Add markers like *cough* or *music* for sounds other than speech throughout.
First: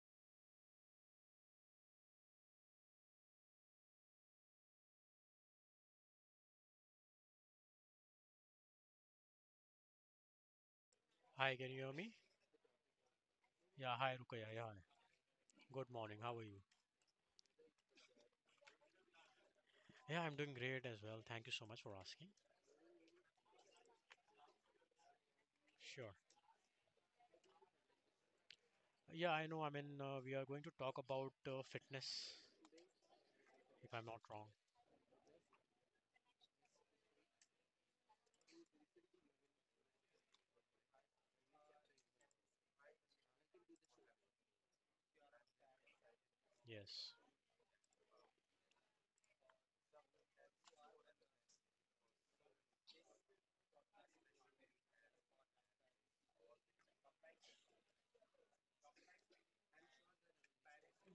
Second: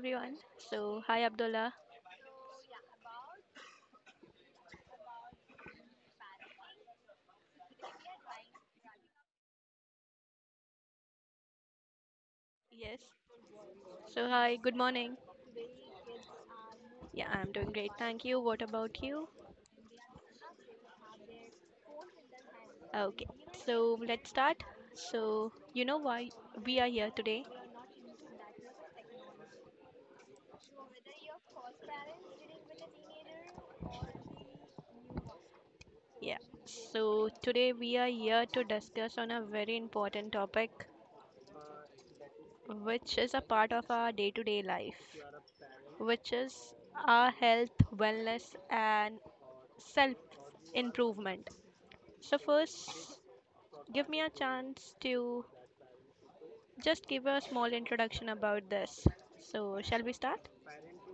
everyone. So, hi, Abdullah. Hi, can you hear me? Yes. Yeah, hi, So, Rukaya. hi, Yeah, good hi. morning. Good morning. How are you? Yeah, I'm doing great. Thank you. What about you? Yeah, I'm doing great as well. Thank you so much for asking. Okay. So, let's start. So, you know Sure. why we are here today? Yeah, I know. We are going to talk about fitness, if I'm not wrong. Yeah. So, today we are here to discuss on a very important topic which is a part of our day-to-day life, which is Yes. our health, wellness and self improvement. So, first, give me a chance to just give a small introduction about this. So, shall we start?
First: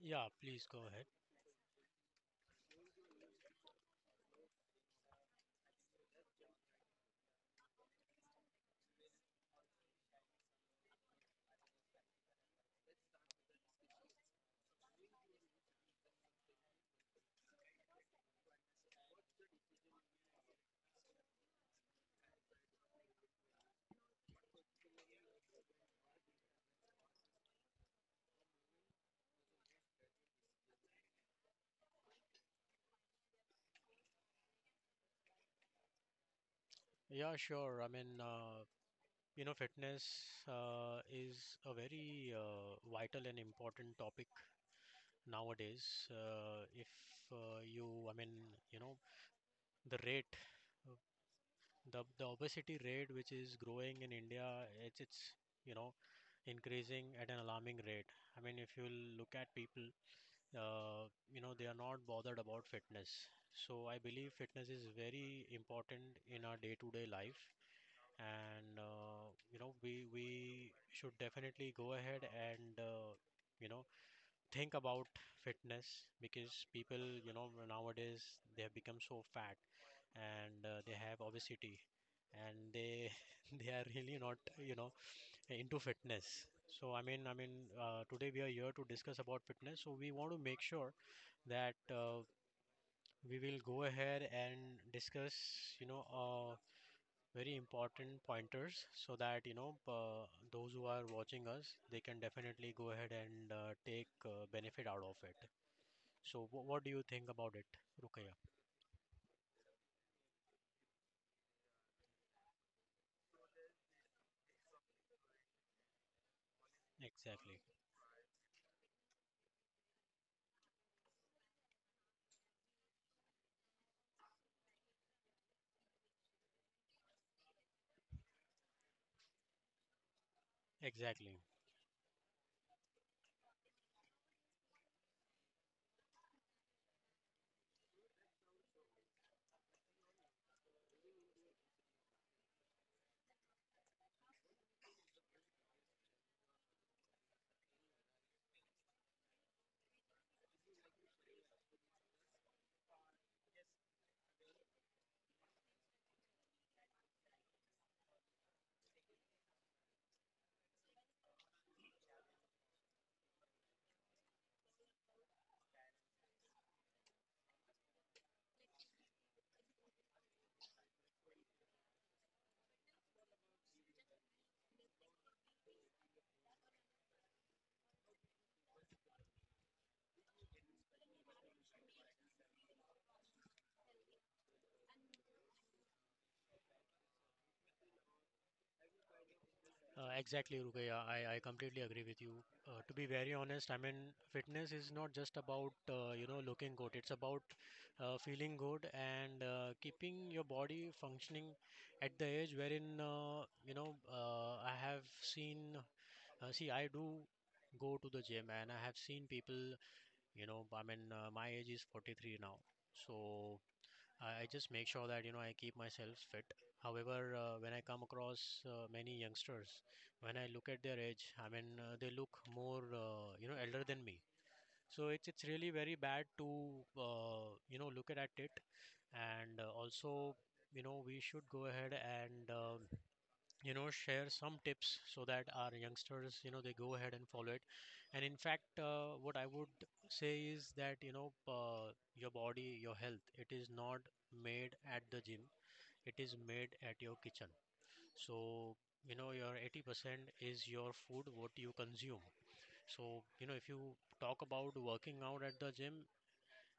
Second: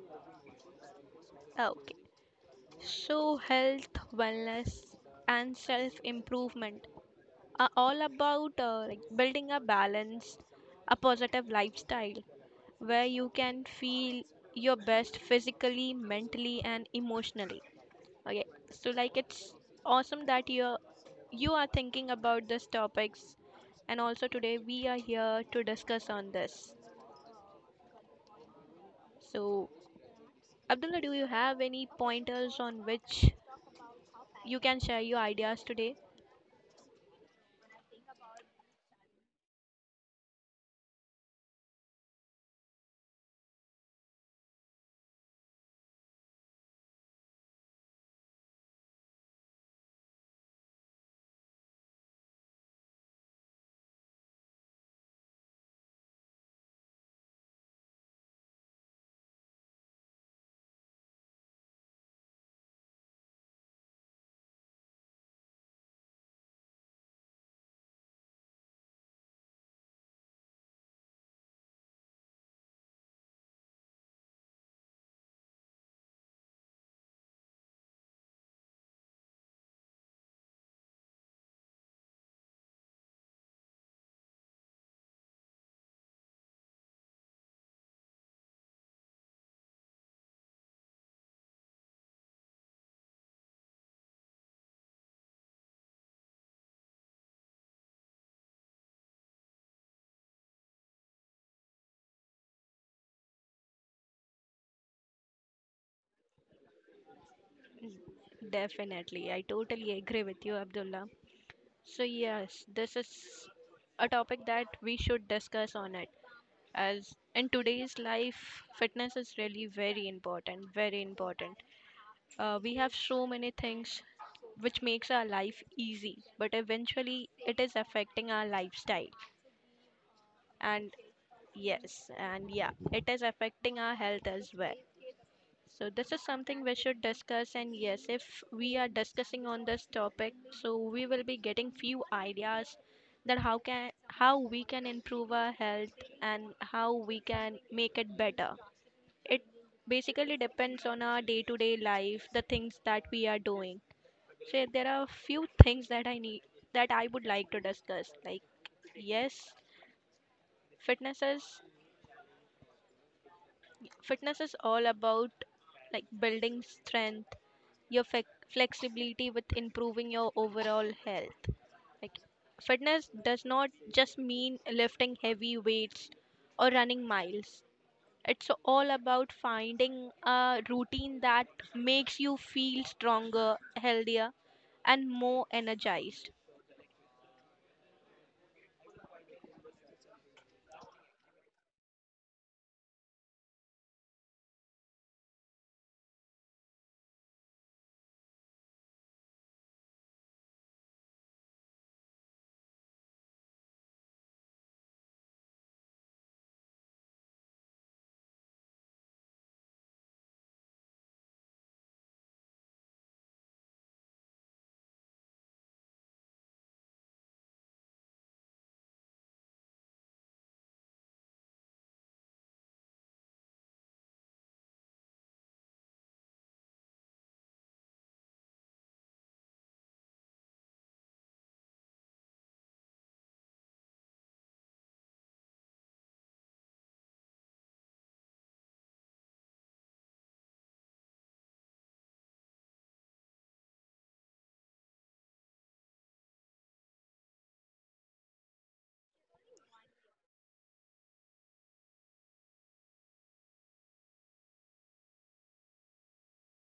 Yeah, please go ahead. Okay. So, health, wellness, and self improvement are all about like building a balance, a positive lifestyle where you can feel your best physically, mentally, and emotionally. Okay. So, like, it's awesome that you are thinking about these topics, and also today we are here to discuss on this. So, Abdullah, do you have any pointers on which you can share your ideas today? Yeah, sure. Fitness is a very vital and important topic nowadays. If you, I mean, you know, the rate, uh, the obesity rate which is growing in India, it's you know increasing at an alarming rate. I mean, if you look at people, they are not bothered about fitness. So I believe fitness is very important in our day-to-day life, and we should definitely go ahead and you know think about fitness, because people, nowadays they have become so fat and they have obesity, and they *laughs* they are really not into fitness. So today we are here to discuss about fitness. So we want to make sure that we will go ahead and discuss, you know, uh, very important pointers so that, those who are watching us, they can definitely go ahead and take benefit out of it. So, what do you think about it, Rukaya? Definitely. I totally agree with you, Abdullah. So, yes, this is a topic that we should discuss on it. As in Exactly, today's life, fitness is really very important, very important. We have so many things which makes our life easy, but eventually it is affecting our lifestyle. And exactly, yes, and yeah, it is affecting our health as well. So this is something we should discuss, and yes, if we are discussing on this topic, so we will be getting few ideas that how we can improve our health and how we can make it better. It basically depends on our day-to-day life, the things that we are doing. So there are few things that I would like to discuss. Like, yes, fitness is fitness is all about like building strength, your flexibility, with improving your overall health. Like, fitness does not just mean lifting heavy weights or running miles. It's all about finding a routine that makes you feel stronger, healthier, and more energized. exactly, Rukaya. I completely agree with you. To be very honest, fitness is not just about looking good. It's about feeling good and keeping your body functioning at the age wherein I have seen. See, I do go to the gym, and I have seen people. My age is 43 now, so. I just make sure that you know I keep myself fit. However, when I come across many youngsters, when I look at their age, they look more elder than me. So it's really very bad to look at it, and also you know we should go ahead and share some tips so that our youngsters, they go ahead and follow it. And in fact, what I would say is that your body, your health, it is not made at the gym, it is made at your kitchen. So your 80% is your food what you consume. So you know, if you talk about working out at the gym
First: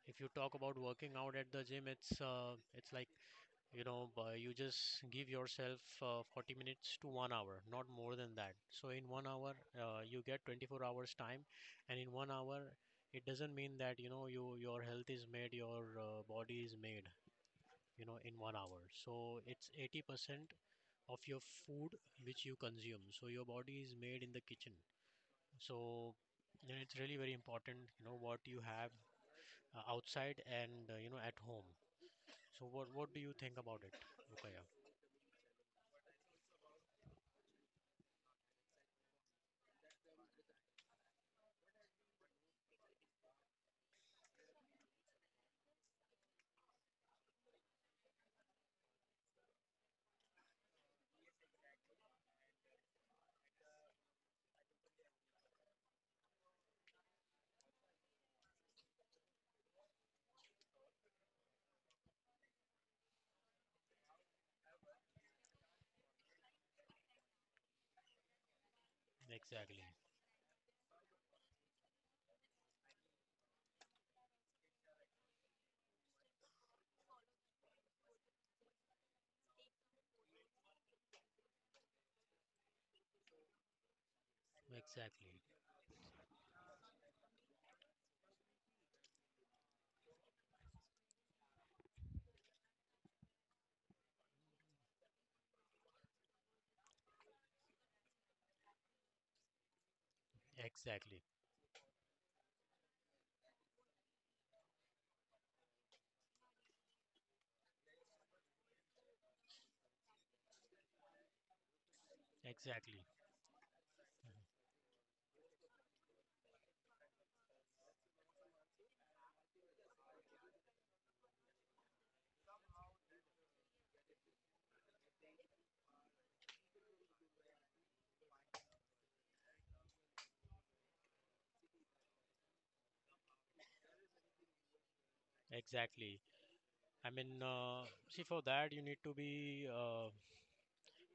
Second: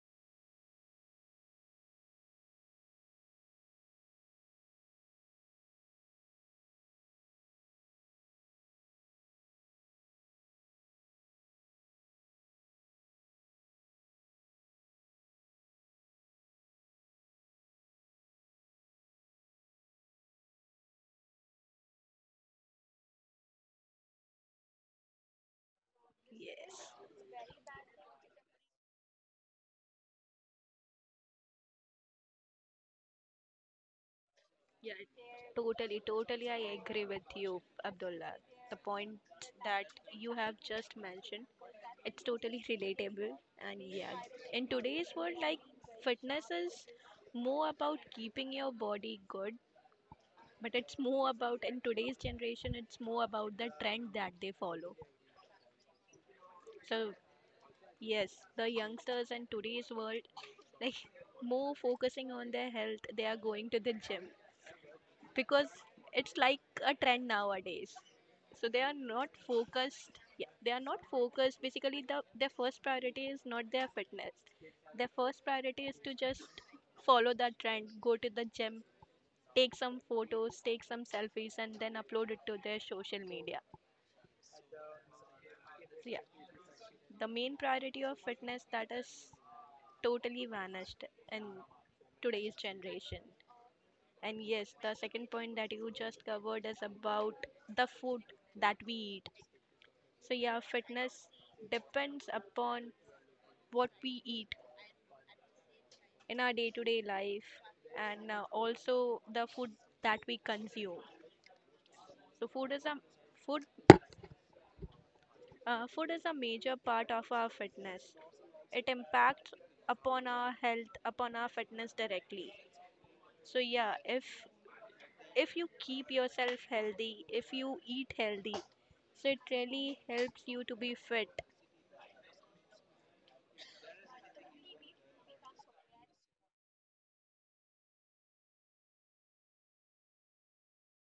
if you talk about working out at the gym, it's like you just give yourself 40 minutes to 1 hour, not more than that. So in 1 hour, you get 24 hours time, and in 1 hour it doesn't mean that your health is made, your body is made, in 1 hour. So it's 80% of your food which you consume, so your body is made in the kitchen. So and Yes. it's really very important you know what you have outside and at home. So what do you think about it, Rukaya? Yeah, totally, totally. I agree with you, Abdullah. The point that you have just mentioned, it's totally relatable. And yeah, in today's world, like, fitness is more about keeping your body good, but it's more about, in today's generation, it's more about the trend that they follow. So yes, the youngsters in today's world, like, more focusing on their health, they are going to the gym because it's like a trend nowadays. So they are not Exactly. focused, yeah, they are not focused basically their first priority is not their fitness. Their first priority is to just follow that trend, go to the gym, take some photos, take some selfies, and then upload it to their social media. Exactly, So yeah, the main priority of fitness, that is totally vanished in today's generation. And yes, the second point that you just covered is about the food that we eat. So, yeah, fitness exactly, depends upon what we eat in our day to day life, and also the food that we consume. So, exactly, food food is a major part of our fitness. It impacts upon our health, upon our fitness directly. So yeah, if you keep yourself healthy, if you eat healthy, so it really helps you to be fit. exactly. See, for that you need to be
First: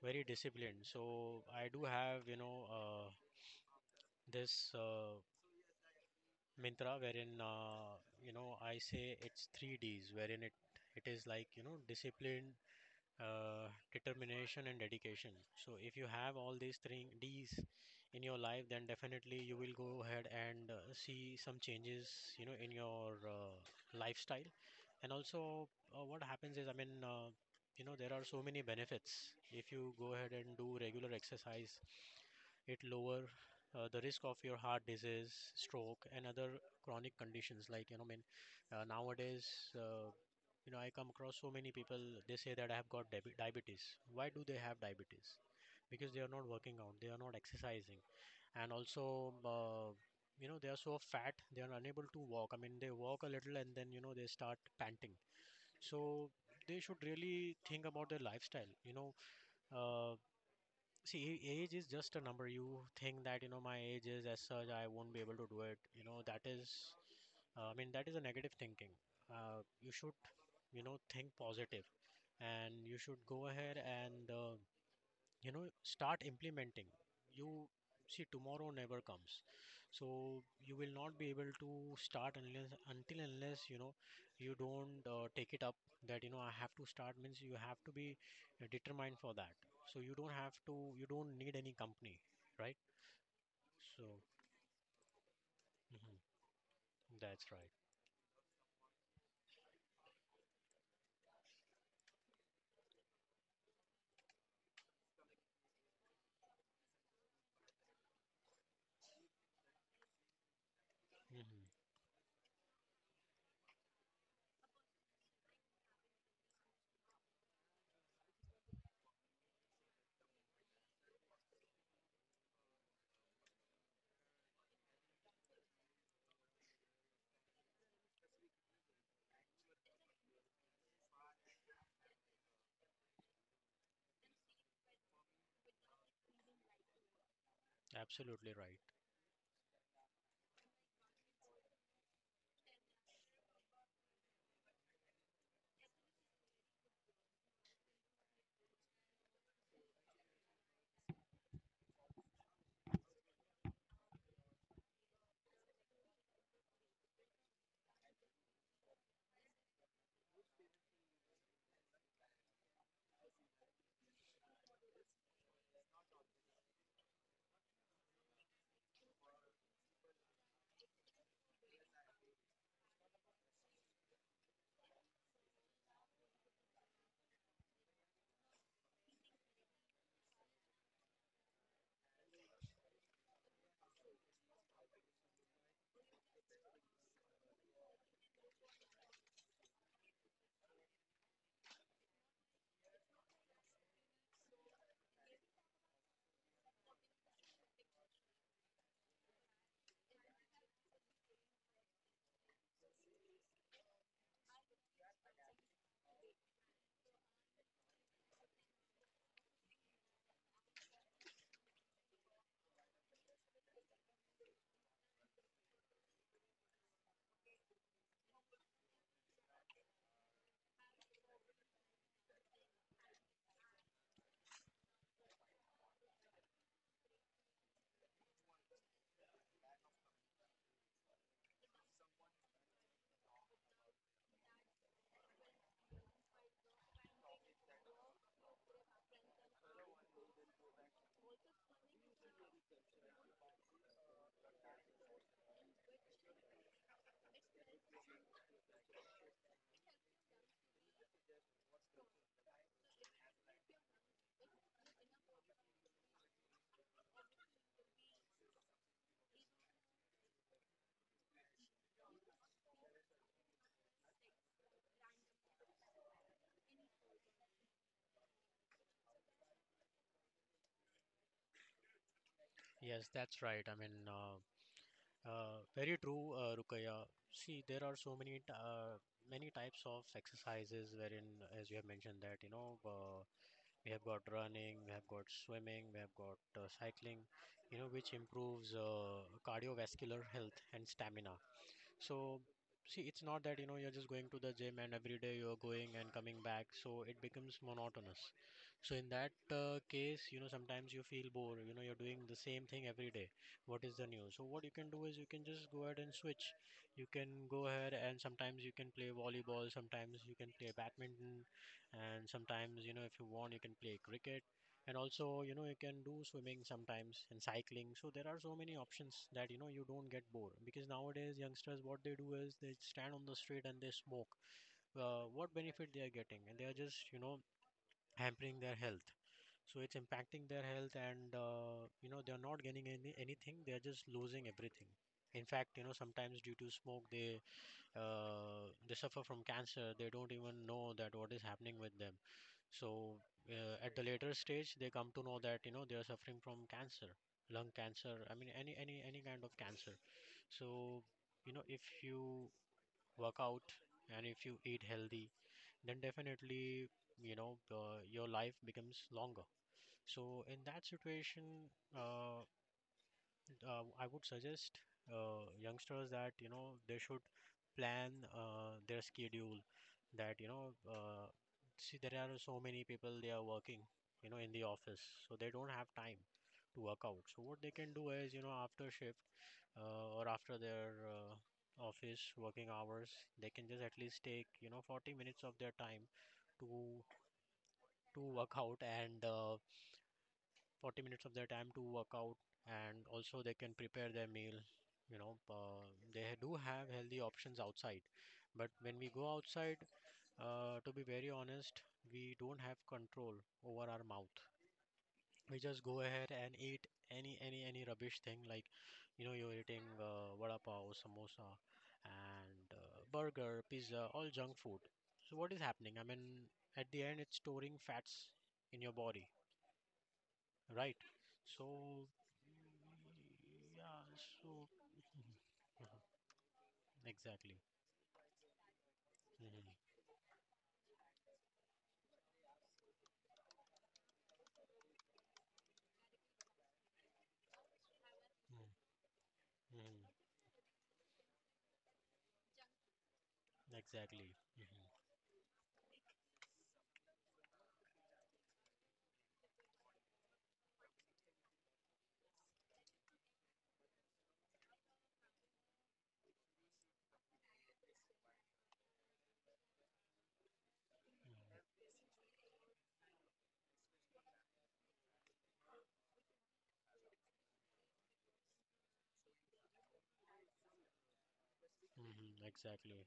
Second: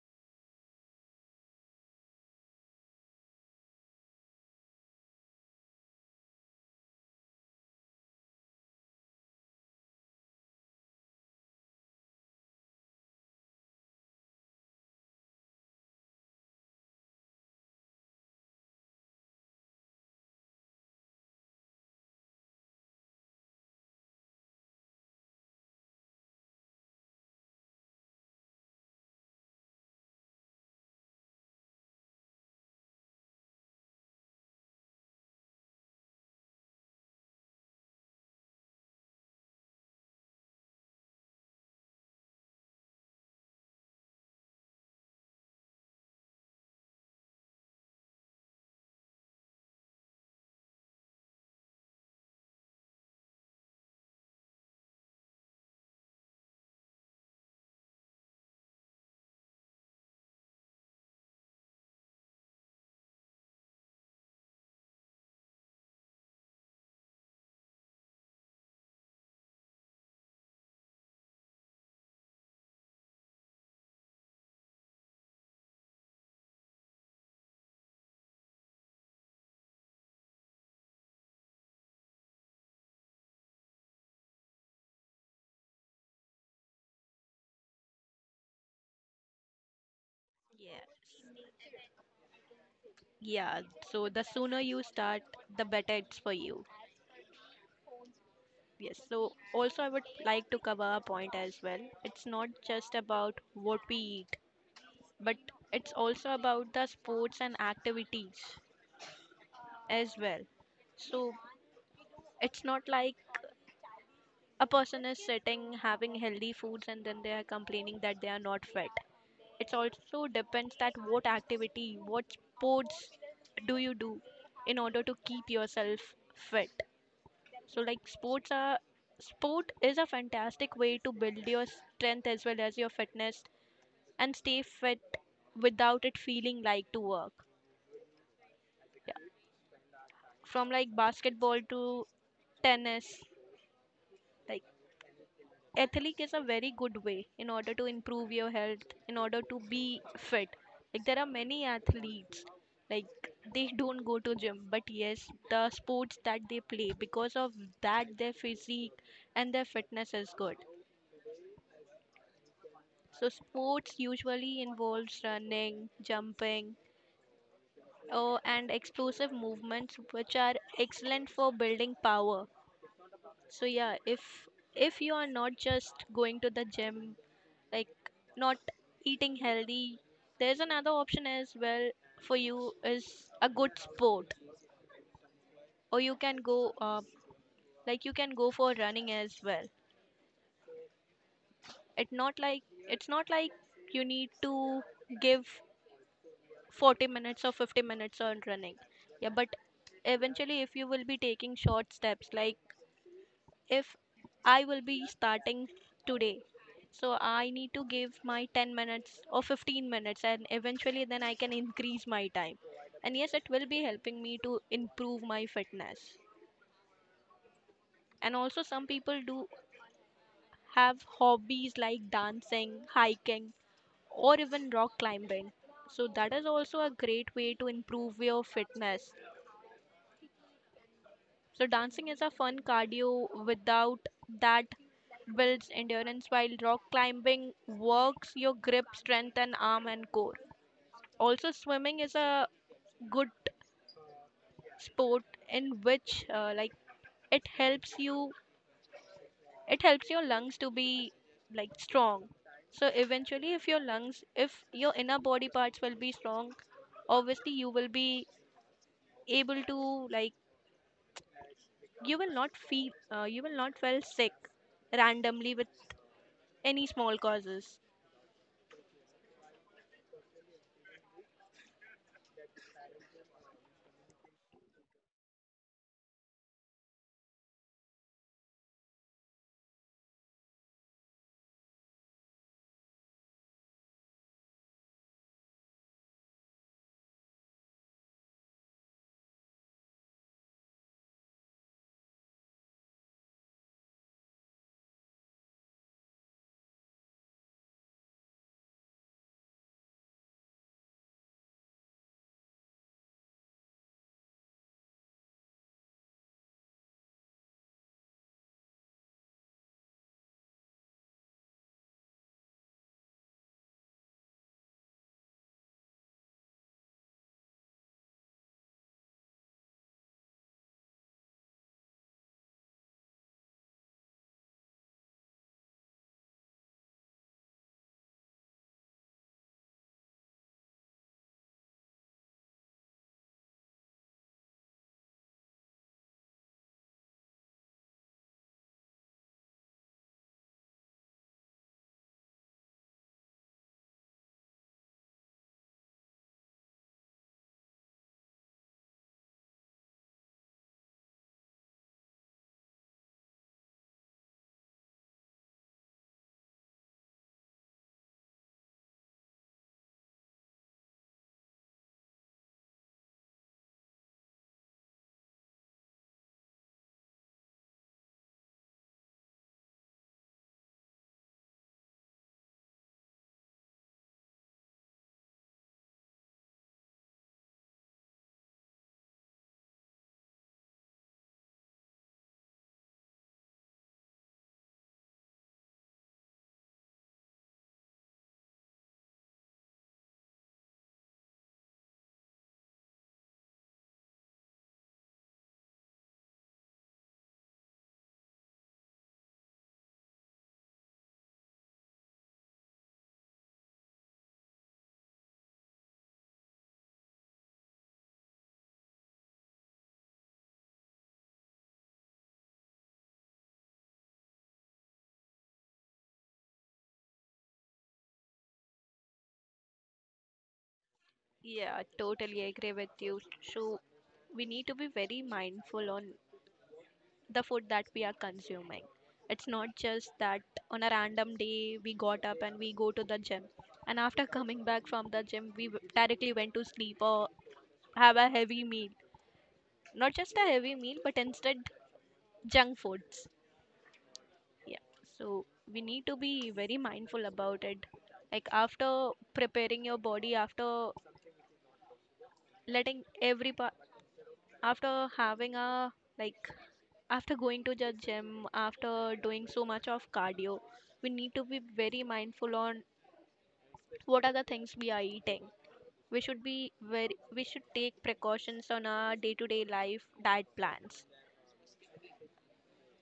very disciplined. So I do have, this Mintra wherein, I say it's three Ds, wherein it it is like, discipline, determination and dedication. So if you have all these three D's in your life, then definitely you will go ahead and see some changes, in your lifestyle. And also, what happens is, I mean, you know, there are so many benefits. If you go ahead and do regular exercise, it lower the risk of your heart disease, stroke, and other chronic conditions. Nowadays. Uh, I come across so many people, they say that I have got diabetes. Why do they have diabetes? Because they are not working out, they are not exercising, and also, they are so fat, they are unable to walk. I mean, they walk a little and then, they start panting. So they should really think about their lifestyle. Uh, See, age is just a number. You think that, my age is as such, I won't be able to do it. That is a negative thinking. You should, think positive and you should go ahead and, start implementing. You see, tomorrow never comes. So you will not be able to start unless you don't take it up that, I have to start, means you have to be determined for that. So you don't Yes. need any company, right? Yeah, So, so the sooner you start, the better mhm, it's for you. that's right. Yes, so also I would like to cover a point as well. It's not just about what we eat, but it's also about the sports and activities as well. So Hmm. it's not like a person is sitting having healthy foods and then they are complaining that they are not fit. It also depends that what activity, what sports do you do in order to keep yourself fit. So like, sport is a fantastic way to build your strength as well as your fitness and stay fit without it feeling like to work. Absolutely right. Yeah. From like basketball to tennis, like, athletic is a very good way in order to improve your health, in order to be fit. Like, there are many athletes, like, they don't go to gym, but yes, the sports that they play, because of that their physique and their fitness is good. So sports usually involves running, jumping, oh, and explosive movements, which are excellent for building power. So yeah, if you are not just going to the gym, like, not eating healthy, there's another option as well for you, is a good sport, or you can go like you can go for running as well. It not like it's not like you need to give 40 minutes or 50 minutes on running, yeah, but eventually if you will be taking short steps, like, if I will be starting today. So I need to give my 10 minutes or 15 minutes, and eventually, then I can increase my time. And yes, it will be helping me to improve my fitness. And also, some people do have hobbies like dancing, hiking, or even rock climbing. So, that is also a great way to improve your fitness. So dancing is a fun cardio without that builds endurance, while rock climbing works your grip strength and arm and core. Also swimming is a good sport in which, like, it helps you it helps your lungs to be like strong. So eventually, if your inner body parts will be strong, obviously you will be able to you will not feel you will not feel sick randomly with any small causes. Yes, that's right. Very true, Rukaya. See, there are so many many types of exercises wherein, as you have mentioned, that we have got running, we have got swimming, we have got cycling, which improves cardiovascular health and stamina. So, see, it's not that, you're just going to the gym and every day you're going and coming back. So it becomes monotonous. So in that case, sometimes you feel bored, you're doing the same thing every day. What is the new? So what you can do is you can just go ahead and switch. You can go ahead and sometimes you can play volleyball, sometimes you can play badminton, and sometimes, if you want, you can play cricket, and also you know you can do swimming sometimes and cycling. So there are so many options that you know you don't get bored, because nowadays youngsters what they do is they stand on the street and they smoke. What benefit they are getting? And they are just hampering their health, so it's impacting their health, and they're not gaining anything, they're just losing everything. In fact, you know, sometimes due to smoke they suffer from cancer, they don't even know that what is happening with them. So at the later stage they come to know that you know they are suffering from cancer, lung cancer, I mean any kind of cancer. So you know if you work out and if you eat healthy, then definitely you know your life becomes longer. So in that situation, uh, I would suggest youngsters that you know they should plan their schedule. That you know, see, there are so many people they are working, in the office, so they don't have time to work out. So what they can do is, after shift or after their office working hours, they can just at least take you know 40 minutes of their time to to work out, and 40 minutes of their time to work out and also they can prepare their meal. you know uh, they do have healthy options outside, but when we go outside, to be very honest, we don't have control over our mouth. We just go ahead and eat any rubbish thing. Like you know you're eating vada pav, samosa, and burger, pizza, all junk food. So what is happening? I mean, at the end it's storing fats in your body, right? Yeah, So totally agree with you. So yeah, we so need to *laughs* be very mindful on the Exactly. food that we are consuming. It's not Mhm. just that on a random day we got up and we go to the gym, and after coming back from the gym we directly went to sleep or have a Mhm. heavy meal. Mhm. Not just a heavy meal, but instead junk foods. Exactly. Mhm. Yeah. So we need to be very mindful about it. Like, after preparing your body, after letting every part, after having a like, after going to the gym, after doing so much of cardio, we need to be Mhm. very mindful on what are the things we are eating. We should be very we should take precautions on our day to day life diet plans. Mhm. Exactly.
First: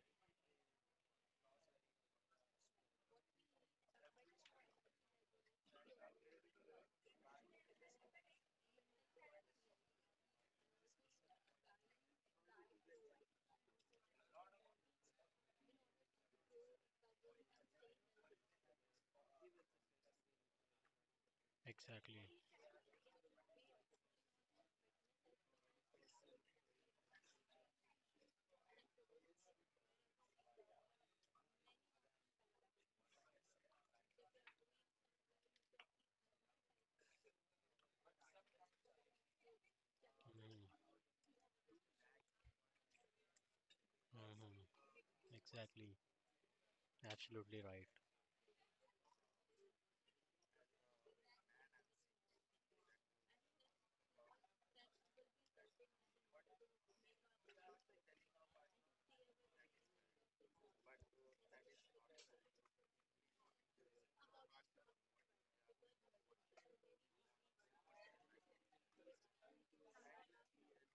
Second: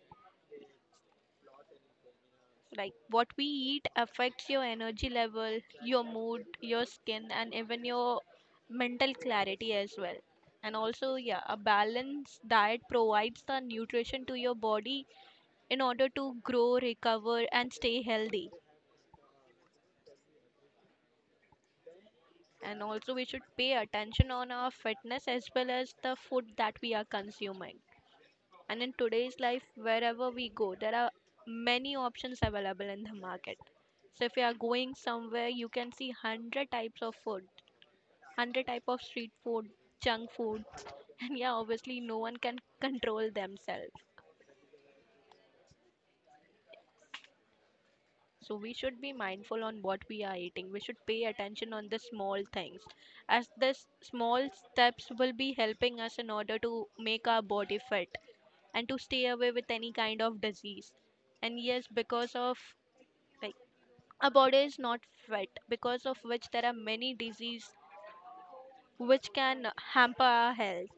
Like, what we eat affects your energy level, your mood, your skin, and even your mental clarity as well. And also, yeah, a balanced diet provides the nutrition to your body in order to grow, recover and stay healthy. Exactly. And also, we should pay attention on our fitness as well as the food that we are consuming. And in today's life, wherever we go, there are many options available in the market. So if you are going somewhere, you can see 100 types of food, 100 type of street food, junk Mhm. food. *laughs* And yeah, obviously no one can control themselves. Mhm. Exactly. Absolutely right. So we should be mindful on what we are eating. We should pay attention on the small things, as this small steps will be helping us in order to make our body fit and to stay away with any kind of disease. And yes, because of, like, our body is not fit, because of which there are many diseases which can hamper our health.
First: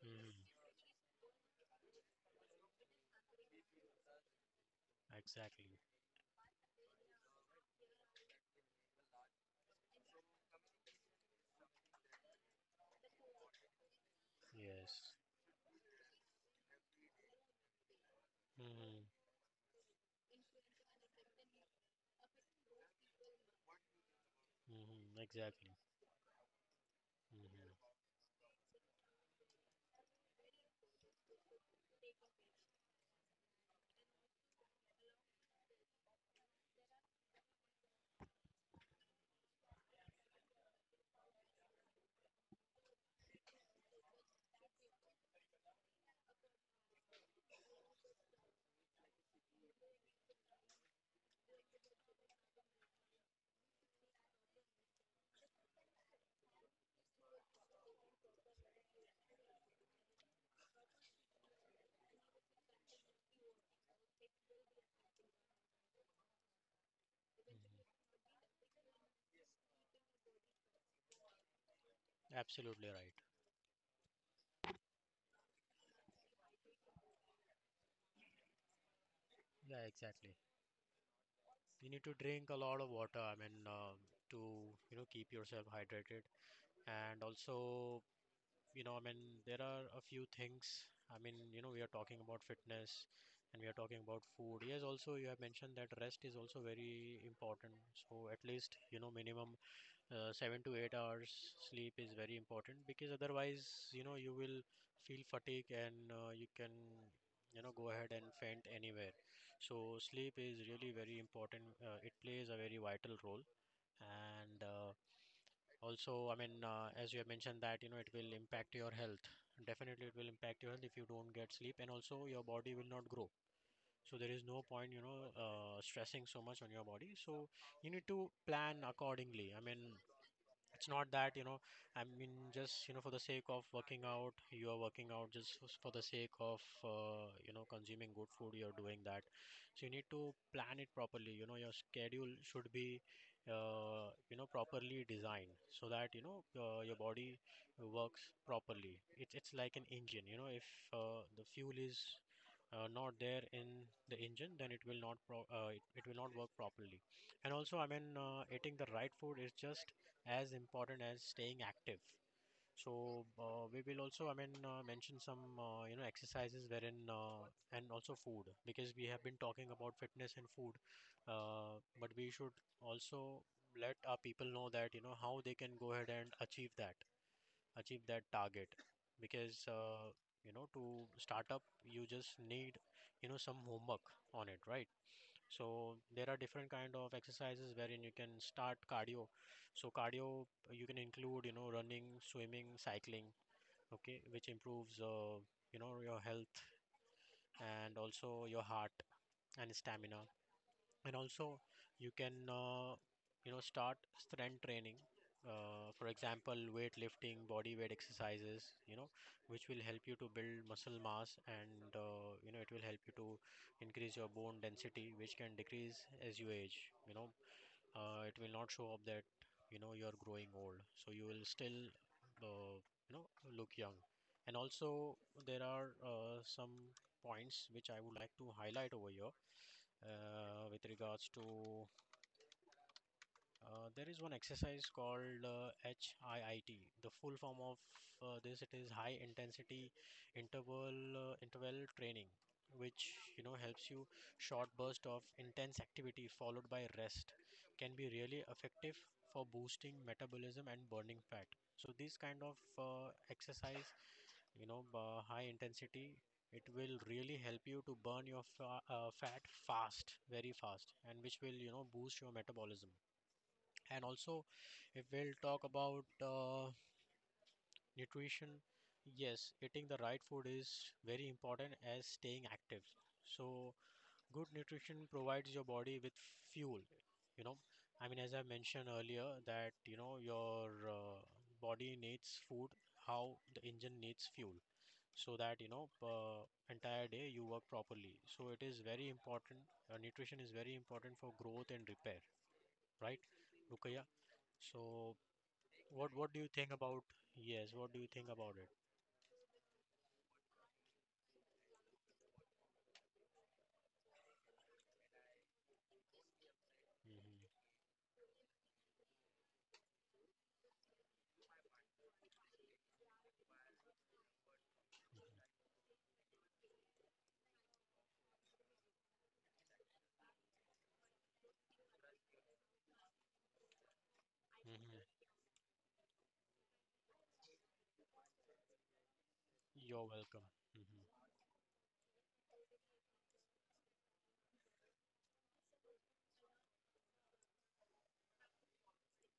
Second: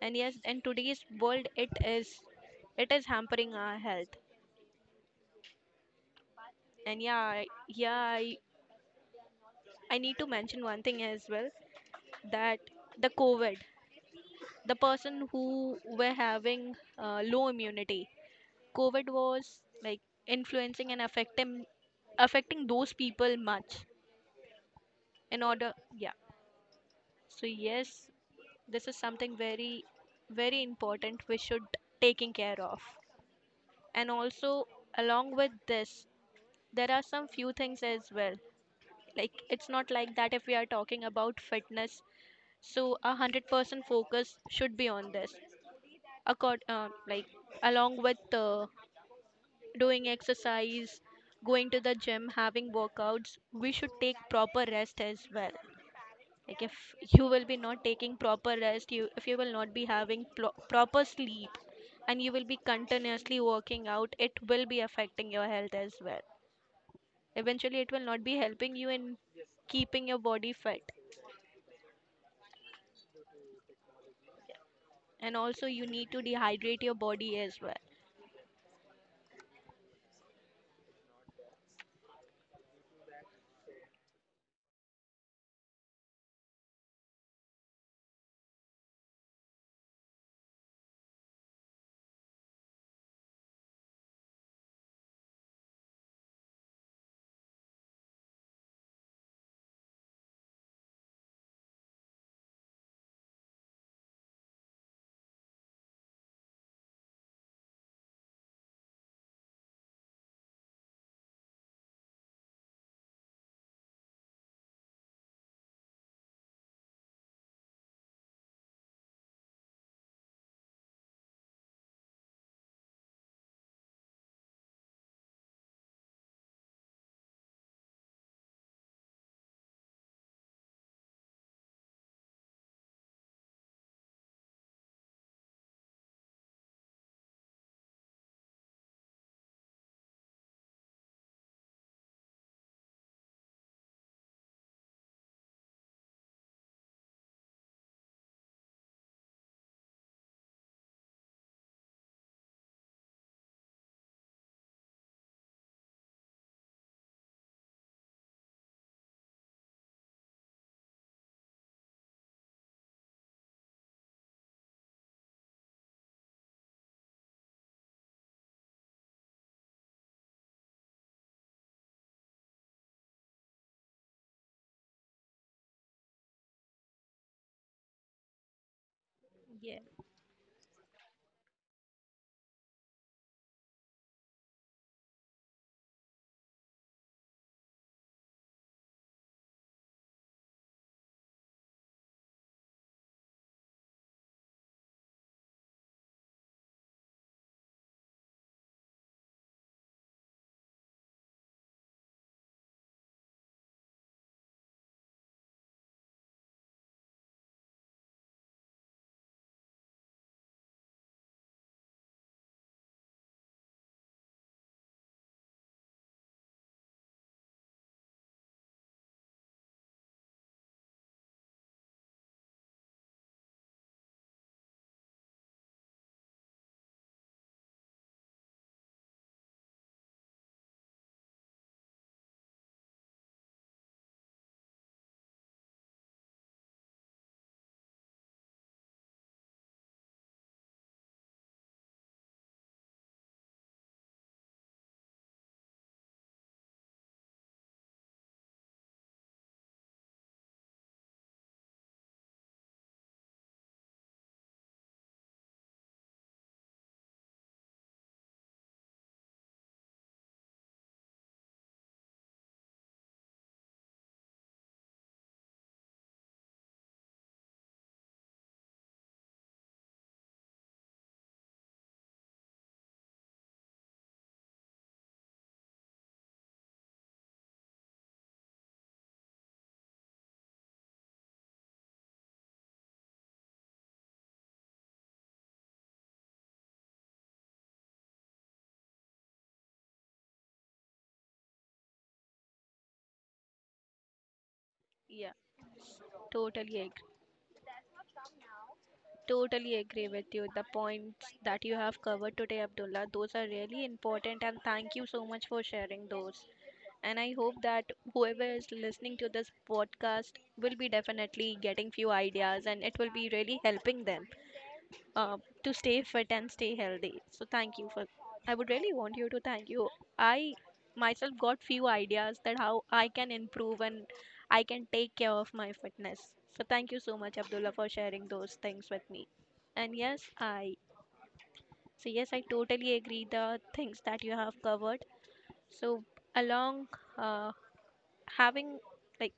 And yes, in Mhm. today's world, it is hampering our health. Exactly. And yeah, I need to mention one thing as well, that the COVID, the Yes. person who were having low immunity, Mhm. COVID was like influencing and affecting those people much. Mhm. Exactly. Yeah. So Mhm. yes, this is something very very important we should taking care of. And also, along with this, there are some few things as well. Like, it's not like that if we are talking about fitness. So 100% focus should be on this like, along with doing exercise, going to the gym, having workouts, we should take proper rest as well. Like if you will be not taking proper rest, you if you will not be having plo proper sleep, and you will be continuously working out, it will be affecting your health as well. Eventually, Mhm. it will not be helping you in keeping your body fit, Absolutely right. and also you need to dehydrate your body as well. Yeah, exactly. You need to drink a lot of water, to, keep yourself hydrated. And also, you know, I mean, there are a few things. We are talking about fitness and we are talking about food. Yes, also, you have mentioned that rest is also very important. So, at least, minimum 7 to 8 hours sleep is very important, because otherwise, you will feel fatigue and you can, go ahead and faint anywhere. So, sleep is really very important. It plays a very vital role. And also, as you have mentioned that, it will impact your health. Definitely, it will impact your health if you don't get sleep, and also your body will not grow. So there is no point, stressing so much on your body. So you need to plan accordingly. I mean, it's not that, for the sake of working out, you are working out just for the sake of, consuming good food, you're doing that. So you need to plan it properly. You know, your schedule should be, properly designed so that, your body works properly. It's like an engine, you know, if the fuel is not there in the engine, then it will not it will not work properly. And also, I mean, eating the right food is just as important as staying active. So we will also, I mean, mention some you know exercises wherein and also food, because we have been talking about fitness and food, but we should also let our people know that you know how they can go ahead and achieve that target. Because Yeah, you know, to start up you just need you know some homework on it, right? So there are different kind of exercises wherein you can start cardio. So cardio you can include, you know, running, swimming, cycling, okay, which improves you know your health and also your heart and stamina. And also you can you know start strength training, for example weightlifting, body weight exercises, you know, which will help you to build muscle mass, and you know it will help you to increase your bone density, which can decrease as you age, you know. It will not show up that you know you're growing old, so you will still uh, you know look young. And also there are some points which I would like to highlight over here with regards to there is one exercise called HIIT. The full form of this, it is high intensity interval training, which you know helps you. Short burst of intense activity followed by rest can be really effective for boosting metabolism and burning fat. So these kind of exercise, you know, high intensity, it will really help you to burn your fa fat fast, very fast, and which will, you know, boost your metabolism. And also, if we'll talk about nutrition, yes, eating the right food is very important as staying active. So good nutrition provides your body with fuel, you know. I mean, as I mentioned earlier, that, you know, your body needs food, how the engine needs fuel, so that you know entire day you work properly. So it is very important. Nutrition is very important for growth and repair, right, Rukaya? So yeah, what do you think totally agree. about, yes, what do you think about it? Totally agree with you. The points that you have covered today, Abdullah, those are really important, and thank you so much for sharing those. And I Hmm. hope that whoever is listening to this podcast will be definitely getting few ideas and it will be really helping them uh, to stay fit and stay healthy. So thank you for. I would really want you to thank you. I myself got few ideas that how I can improve and I can take Hmm. care of my fitness. So thank you so much, Abdullah, for sharing those things with me. And You're yes, welcome. I Hmm. so yes, I totally agree the things that you have covered. So along uh, having, like,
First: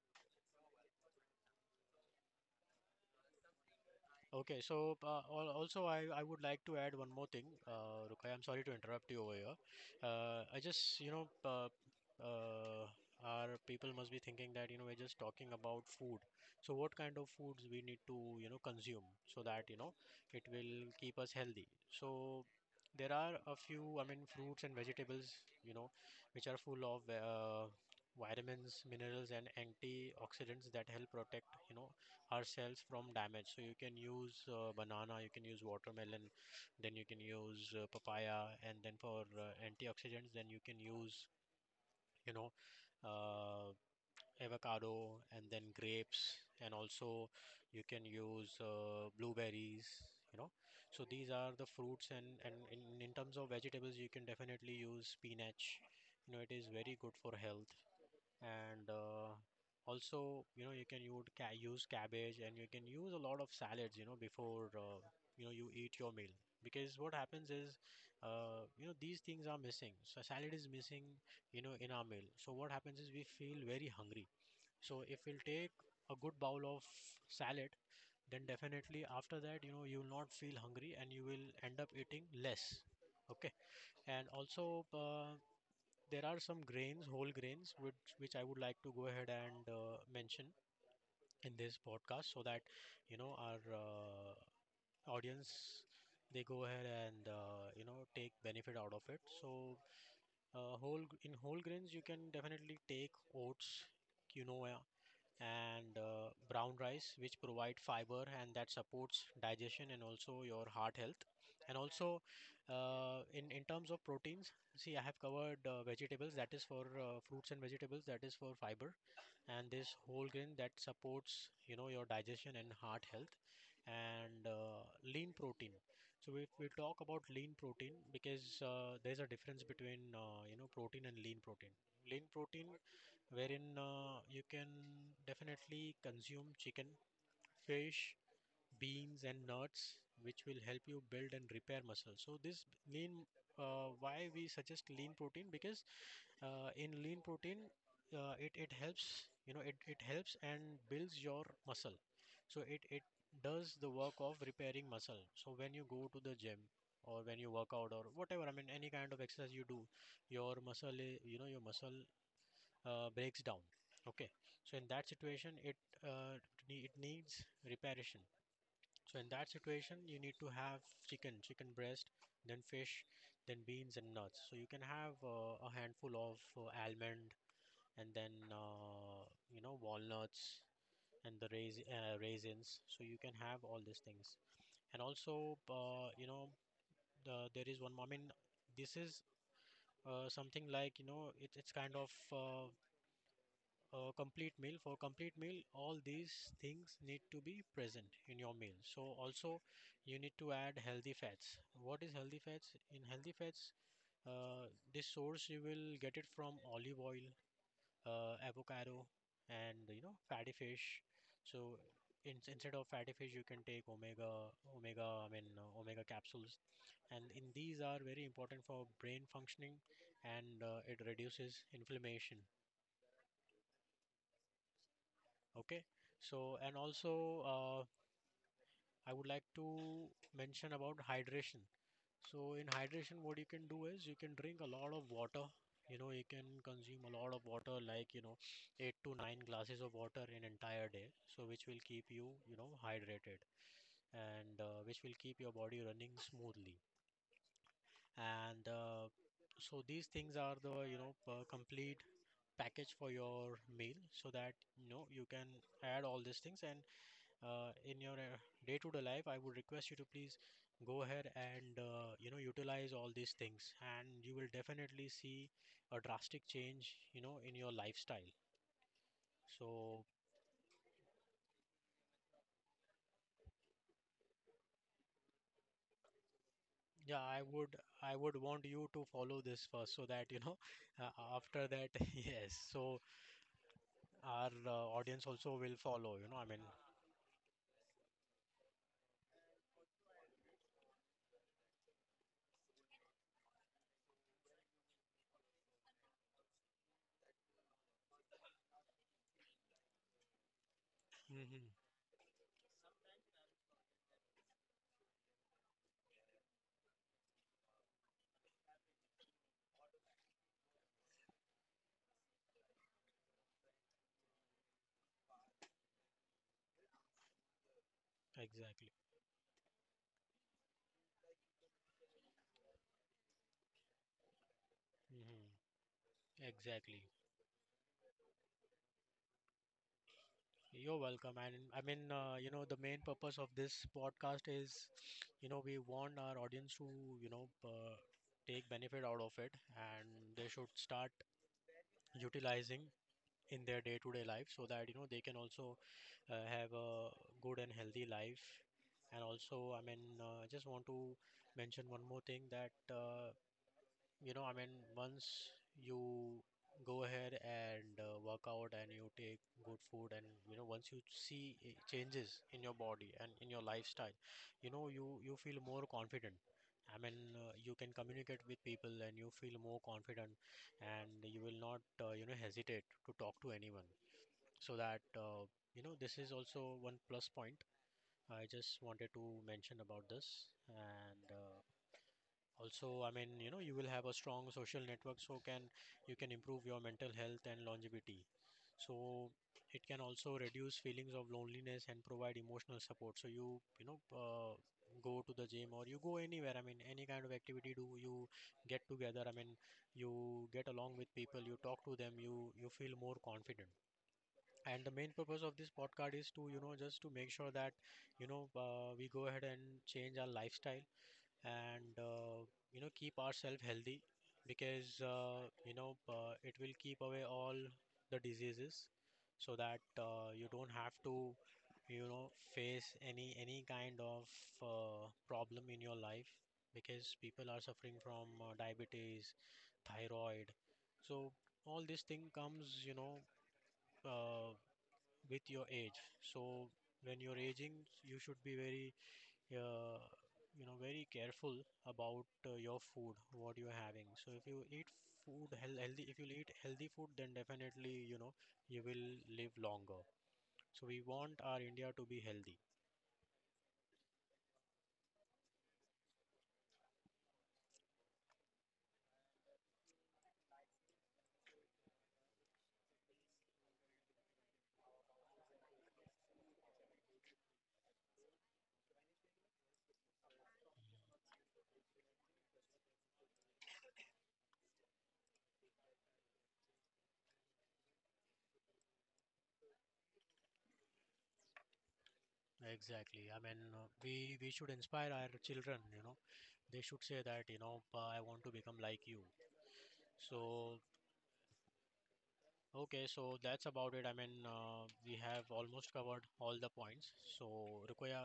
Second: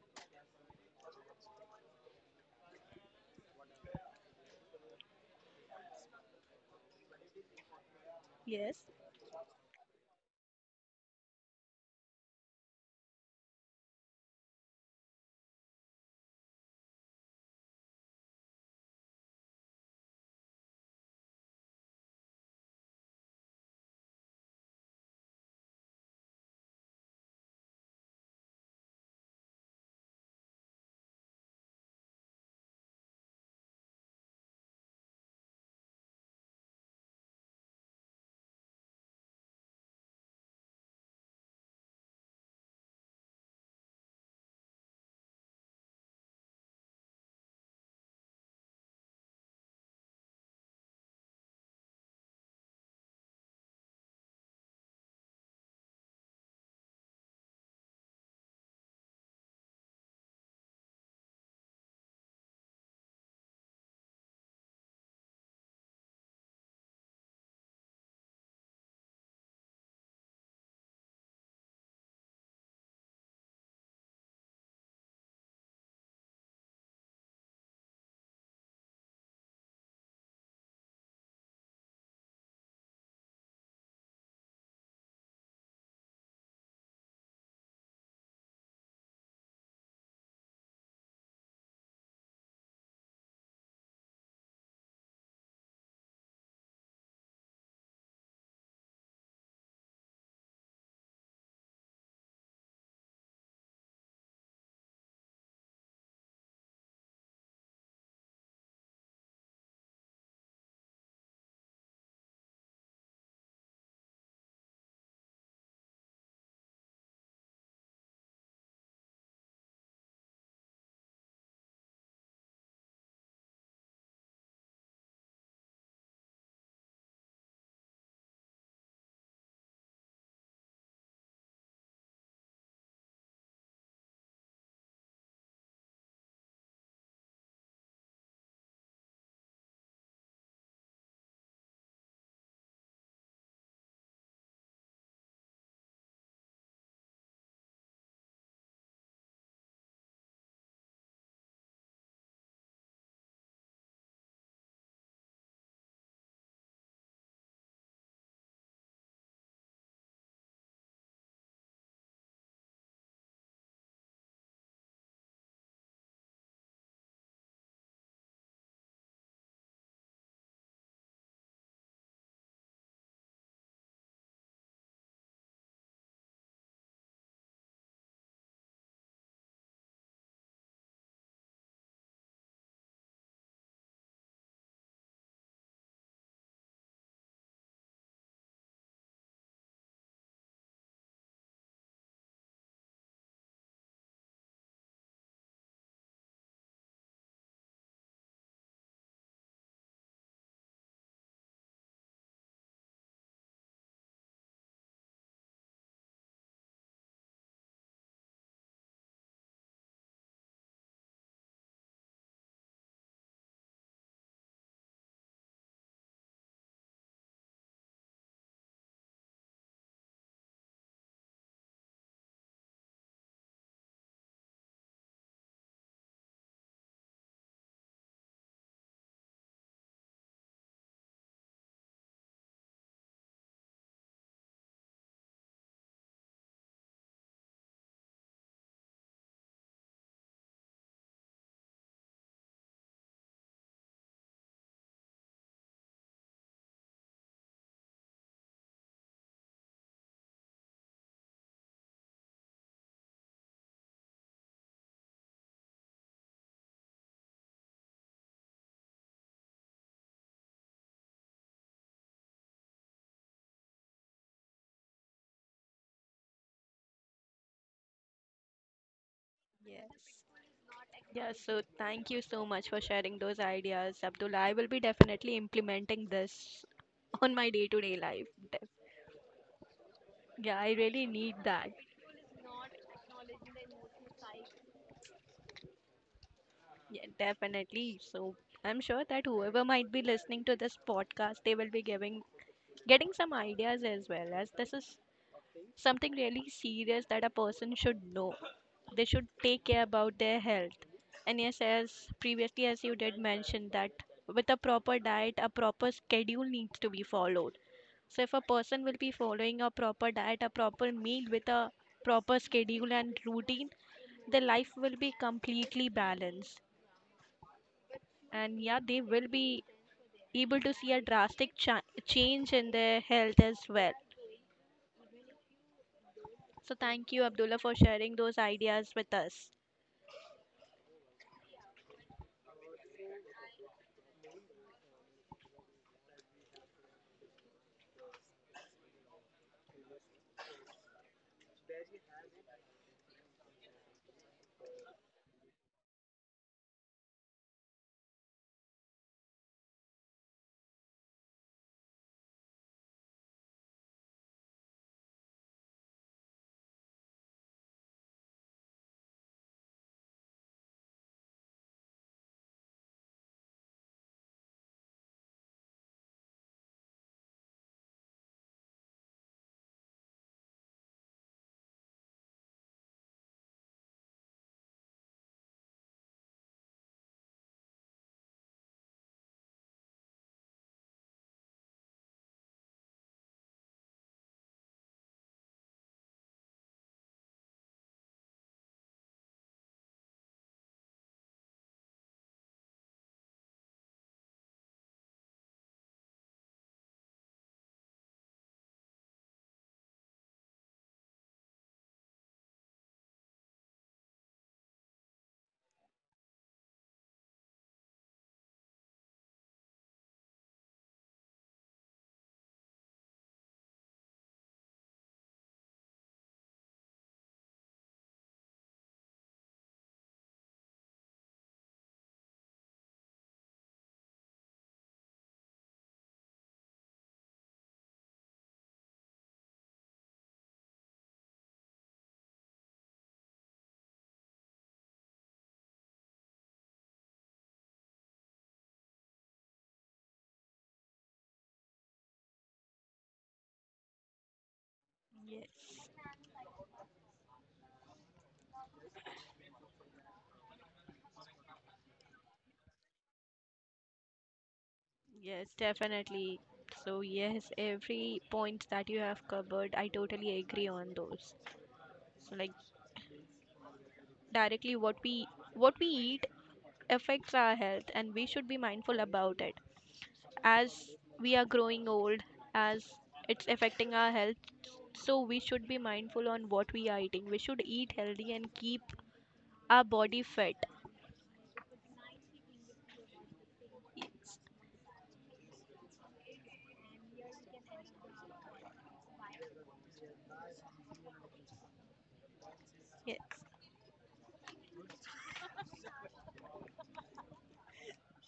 Okay, so also I would like to add one more thing, Rukai. I'm sorry to yes. interrupt you over here. I just, you know, uh, our people must be thinking that, you know, we're just talking about food. So what kind of foods we need to, you know, consume so that, you know, it will keep us healthy. So there are a few, I mean, fruits and vegetables, you know, which are full of vitamins, minerals, and antioxidants that help protect, you know, ourselves from damage. So you can use banana, you can use watermelon, then you can use papaya, and then for antioxidants, then you can use, you know, uh, avocado and then grapes, and also you can use blueberries. You know, so these are the fruits, and in terms of vegetables, you can definitely use spinach. You know, it is very good for health. And also you know you can use cabbage, and you can use a lot of salads, you know, before you know you eat your meal. Because what happens is you know these things are missing, so salad is missing, you know, in our meal. So what happens is we feel very hungry. So if we'll take a good bowl of salad, then definitely after that, you know, you will not feel hungry and you will end up eating less. Okay. And also there are some grains, whole grains, which I would like to go ahead and mention in this podcast, so that you know our audience they go ahead and you know take benefit out of it. So in whole grains, you can definitely take oats, quinoa, and brown rice, which provide fiber and that supports digestion and also your heart health. And also, in terms of proteins, see, I have covered vegetables. That is for fruits and vegetables. That is for fiber, and this whole grain that supports you know your digestion and heart health. And lean protein. So if we talk about lean protein, because there's a difference between you know protein and lean protein. Lean protein wherein you can definitely consume chicken, fish, beans, and nuts, which will help you build and repair muscle. So this lean, why we suggest lean protein? Because in lean protein, it helps, you know, it helps and builds your muscle. So, it does the work of repairing muscle. So when you go to the gym, or when you work out, or whatever, I mean, any kind of exercise you do, your you know your muscle breaks down. Okay. So in that situation it needs reparation. So in that situation you need to have chicken breast, then fish, then beans and nuts. So you can have a handful of almond, and then you know walnuts, and raisins. So you can have all these things. And also you know there is one more, I mean, this is something like you know it's kind of a complete meal. For complete meal all these things need to be present in your meal. So also you need to add healthy fats. What is healthy fats? In healthy fats, uh, this source you will get it from olive oil, avocado, and you know fatty fish. So in, instead of fatty fish you can take omega I mean omega capsules, and in these are very important for brain functioning, and it reduces inflammation. Okay. So, and also, I would like to mention about hydration. So in hydration, what you can do is you can drink a lot of water. You know, you can consume a lot of water, like, you know, eight to nine glasses of water in entire day. So which will keep you, you know, hydrated, and which will keep your body running smoothly. And so these things are the, you know, complete package for your meal, so that, you know, you can add all these things, and in your day-to-day life, I would request you to please go ahead and you know utilize all these things, and you will definitely see a drastic change, you know, in your lifestyle. Yes. So Yeah, so thank you so much for sharing those ideas, Abdullah. I will be definitely implementing this yeah, *laughs* on my day-to-day I life. would want Def- you to follow this first, so that you Yeah, know I *laughs* really need after that. that, *laughs* yes, so our audience also will follow. You know, I mean, Yeah, definitely. So I'm sure that whoever might be listening to this podcast, they will be giving getting some ideas as well, as this is something really serious that a person should know. They should take care about their health. And yes, hmm, as previously as you did mention that with a proper diet, a proper schedule needs to be followed. So if a person will be following a proper diet, a proper meal with a proper schedule and routine, their life will be completely balanced. And yeah, exactly, they will be able to see a drastic change in their health as well. hmm, So exactly. thank you, Abdullah, for sharing those ideas with us. You're welcome. And I mean, you know, the main purpose of this podcast is, you know, we want our audience to, you know, uh, take benefit out of it, and they should start utilizing in their day-to-day life, so that, you know, they can also have a good and healthy life. And also, I mean, I just want to mention one more thing that you know I mean once you go ahead and work out and you take good food, and you know once you see changes in your body and in your lifestyle, you know you feel more confident. I mean you can communicate with people and you feel more confident, and you will not you know hesitate to talk to anyone. So that you know this is also one plus point. I just wanted to mention about this. And also, I mean, you know, you will have a strong social network, so can you can improve your mental health and longevity. So it can also reduce feelings of loneliness and provide emotional support. So you know, go to the gym or you go anywhere. I mean, any kind of activity do you get together. I mean, you get along with people, you talk to them, you feel more confident. And the main purpose of this podcast is to, you know, just to make sure that, we go ahead and change our lifestyle, and you know keep ourselves healthy. Because it will keep away all the diseases, so that you don't have to you know face any kind of problem in your life. Because people are suffering from diabetes, thyroid. So all this thing comes, you know, uh, with your age. So when you're aging you should be very uh, you know very careful about your food what you're having. So if you eat Yes, healthy, if you eat healthy food, then definitely, you know, you will live longer. So we want our india to be healthy. yes, definitely. So, yes, every point that you have covered, I totally agree on those. So, like, directly what we eat affects our health and we should be mindful about it. As we are growing old, as it's affecting our health, so we should be mindful on what we are eating. We should eat healthy and keep our body fit. Exactly. I mean, Yes, we should inspire our children, you know. They should say that, you know, "Pa, I want to become like you." So, okay, yes. so that's about it. I mean, we have almost covered all the points. So, Rukoya,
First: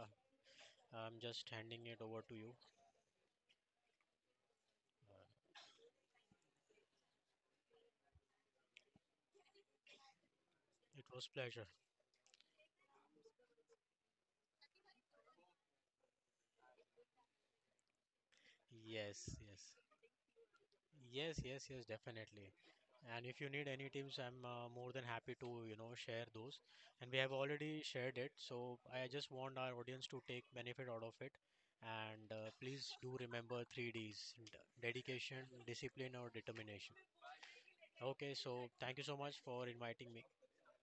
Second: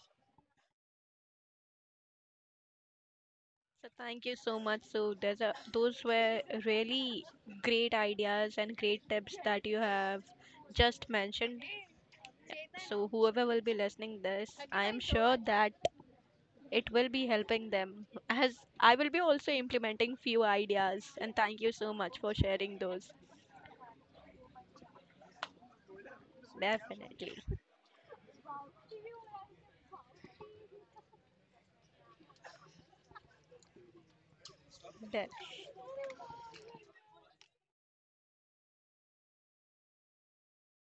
I'm just handing it over to you. So thank you so much. So Uh, those were really great ideas and great tips that you have it just was mentioned. pleasure. So whoever will be listening this, I am sure that it will be helping them, as I will be Yes, also yes, implementing few ideas, and yes, thank yes, you yes, so much for definitely. sharing those. And if you need any tips, I'm more than happy to, you know, share those. And we have Definitely. already shared it, so I just want our audience to take benefit out of it. And please do remember three Ds: Def- dedication, discipline, or determination. Okay, so thank you so much for inviting me.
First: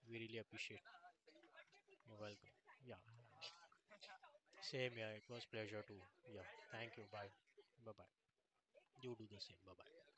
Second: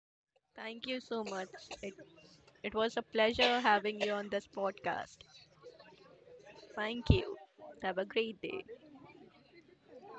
We really appreciate. Thank you so much. It, You're welcome. it Yeah, was a pleasure having you on this same. Yeah, podcast. it was pleasure too. Yeah, thank you. Thank Bye. you. Bye Have a bye. great day. You do the same. Bye bye.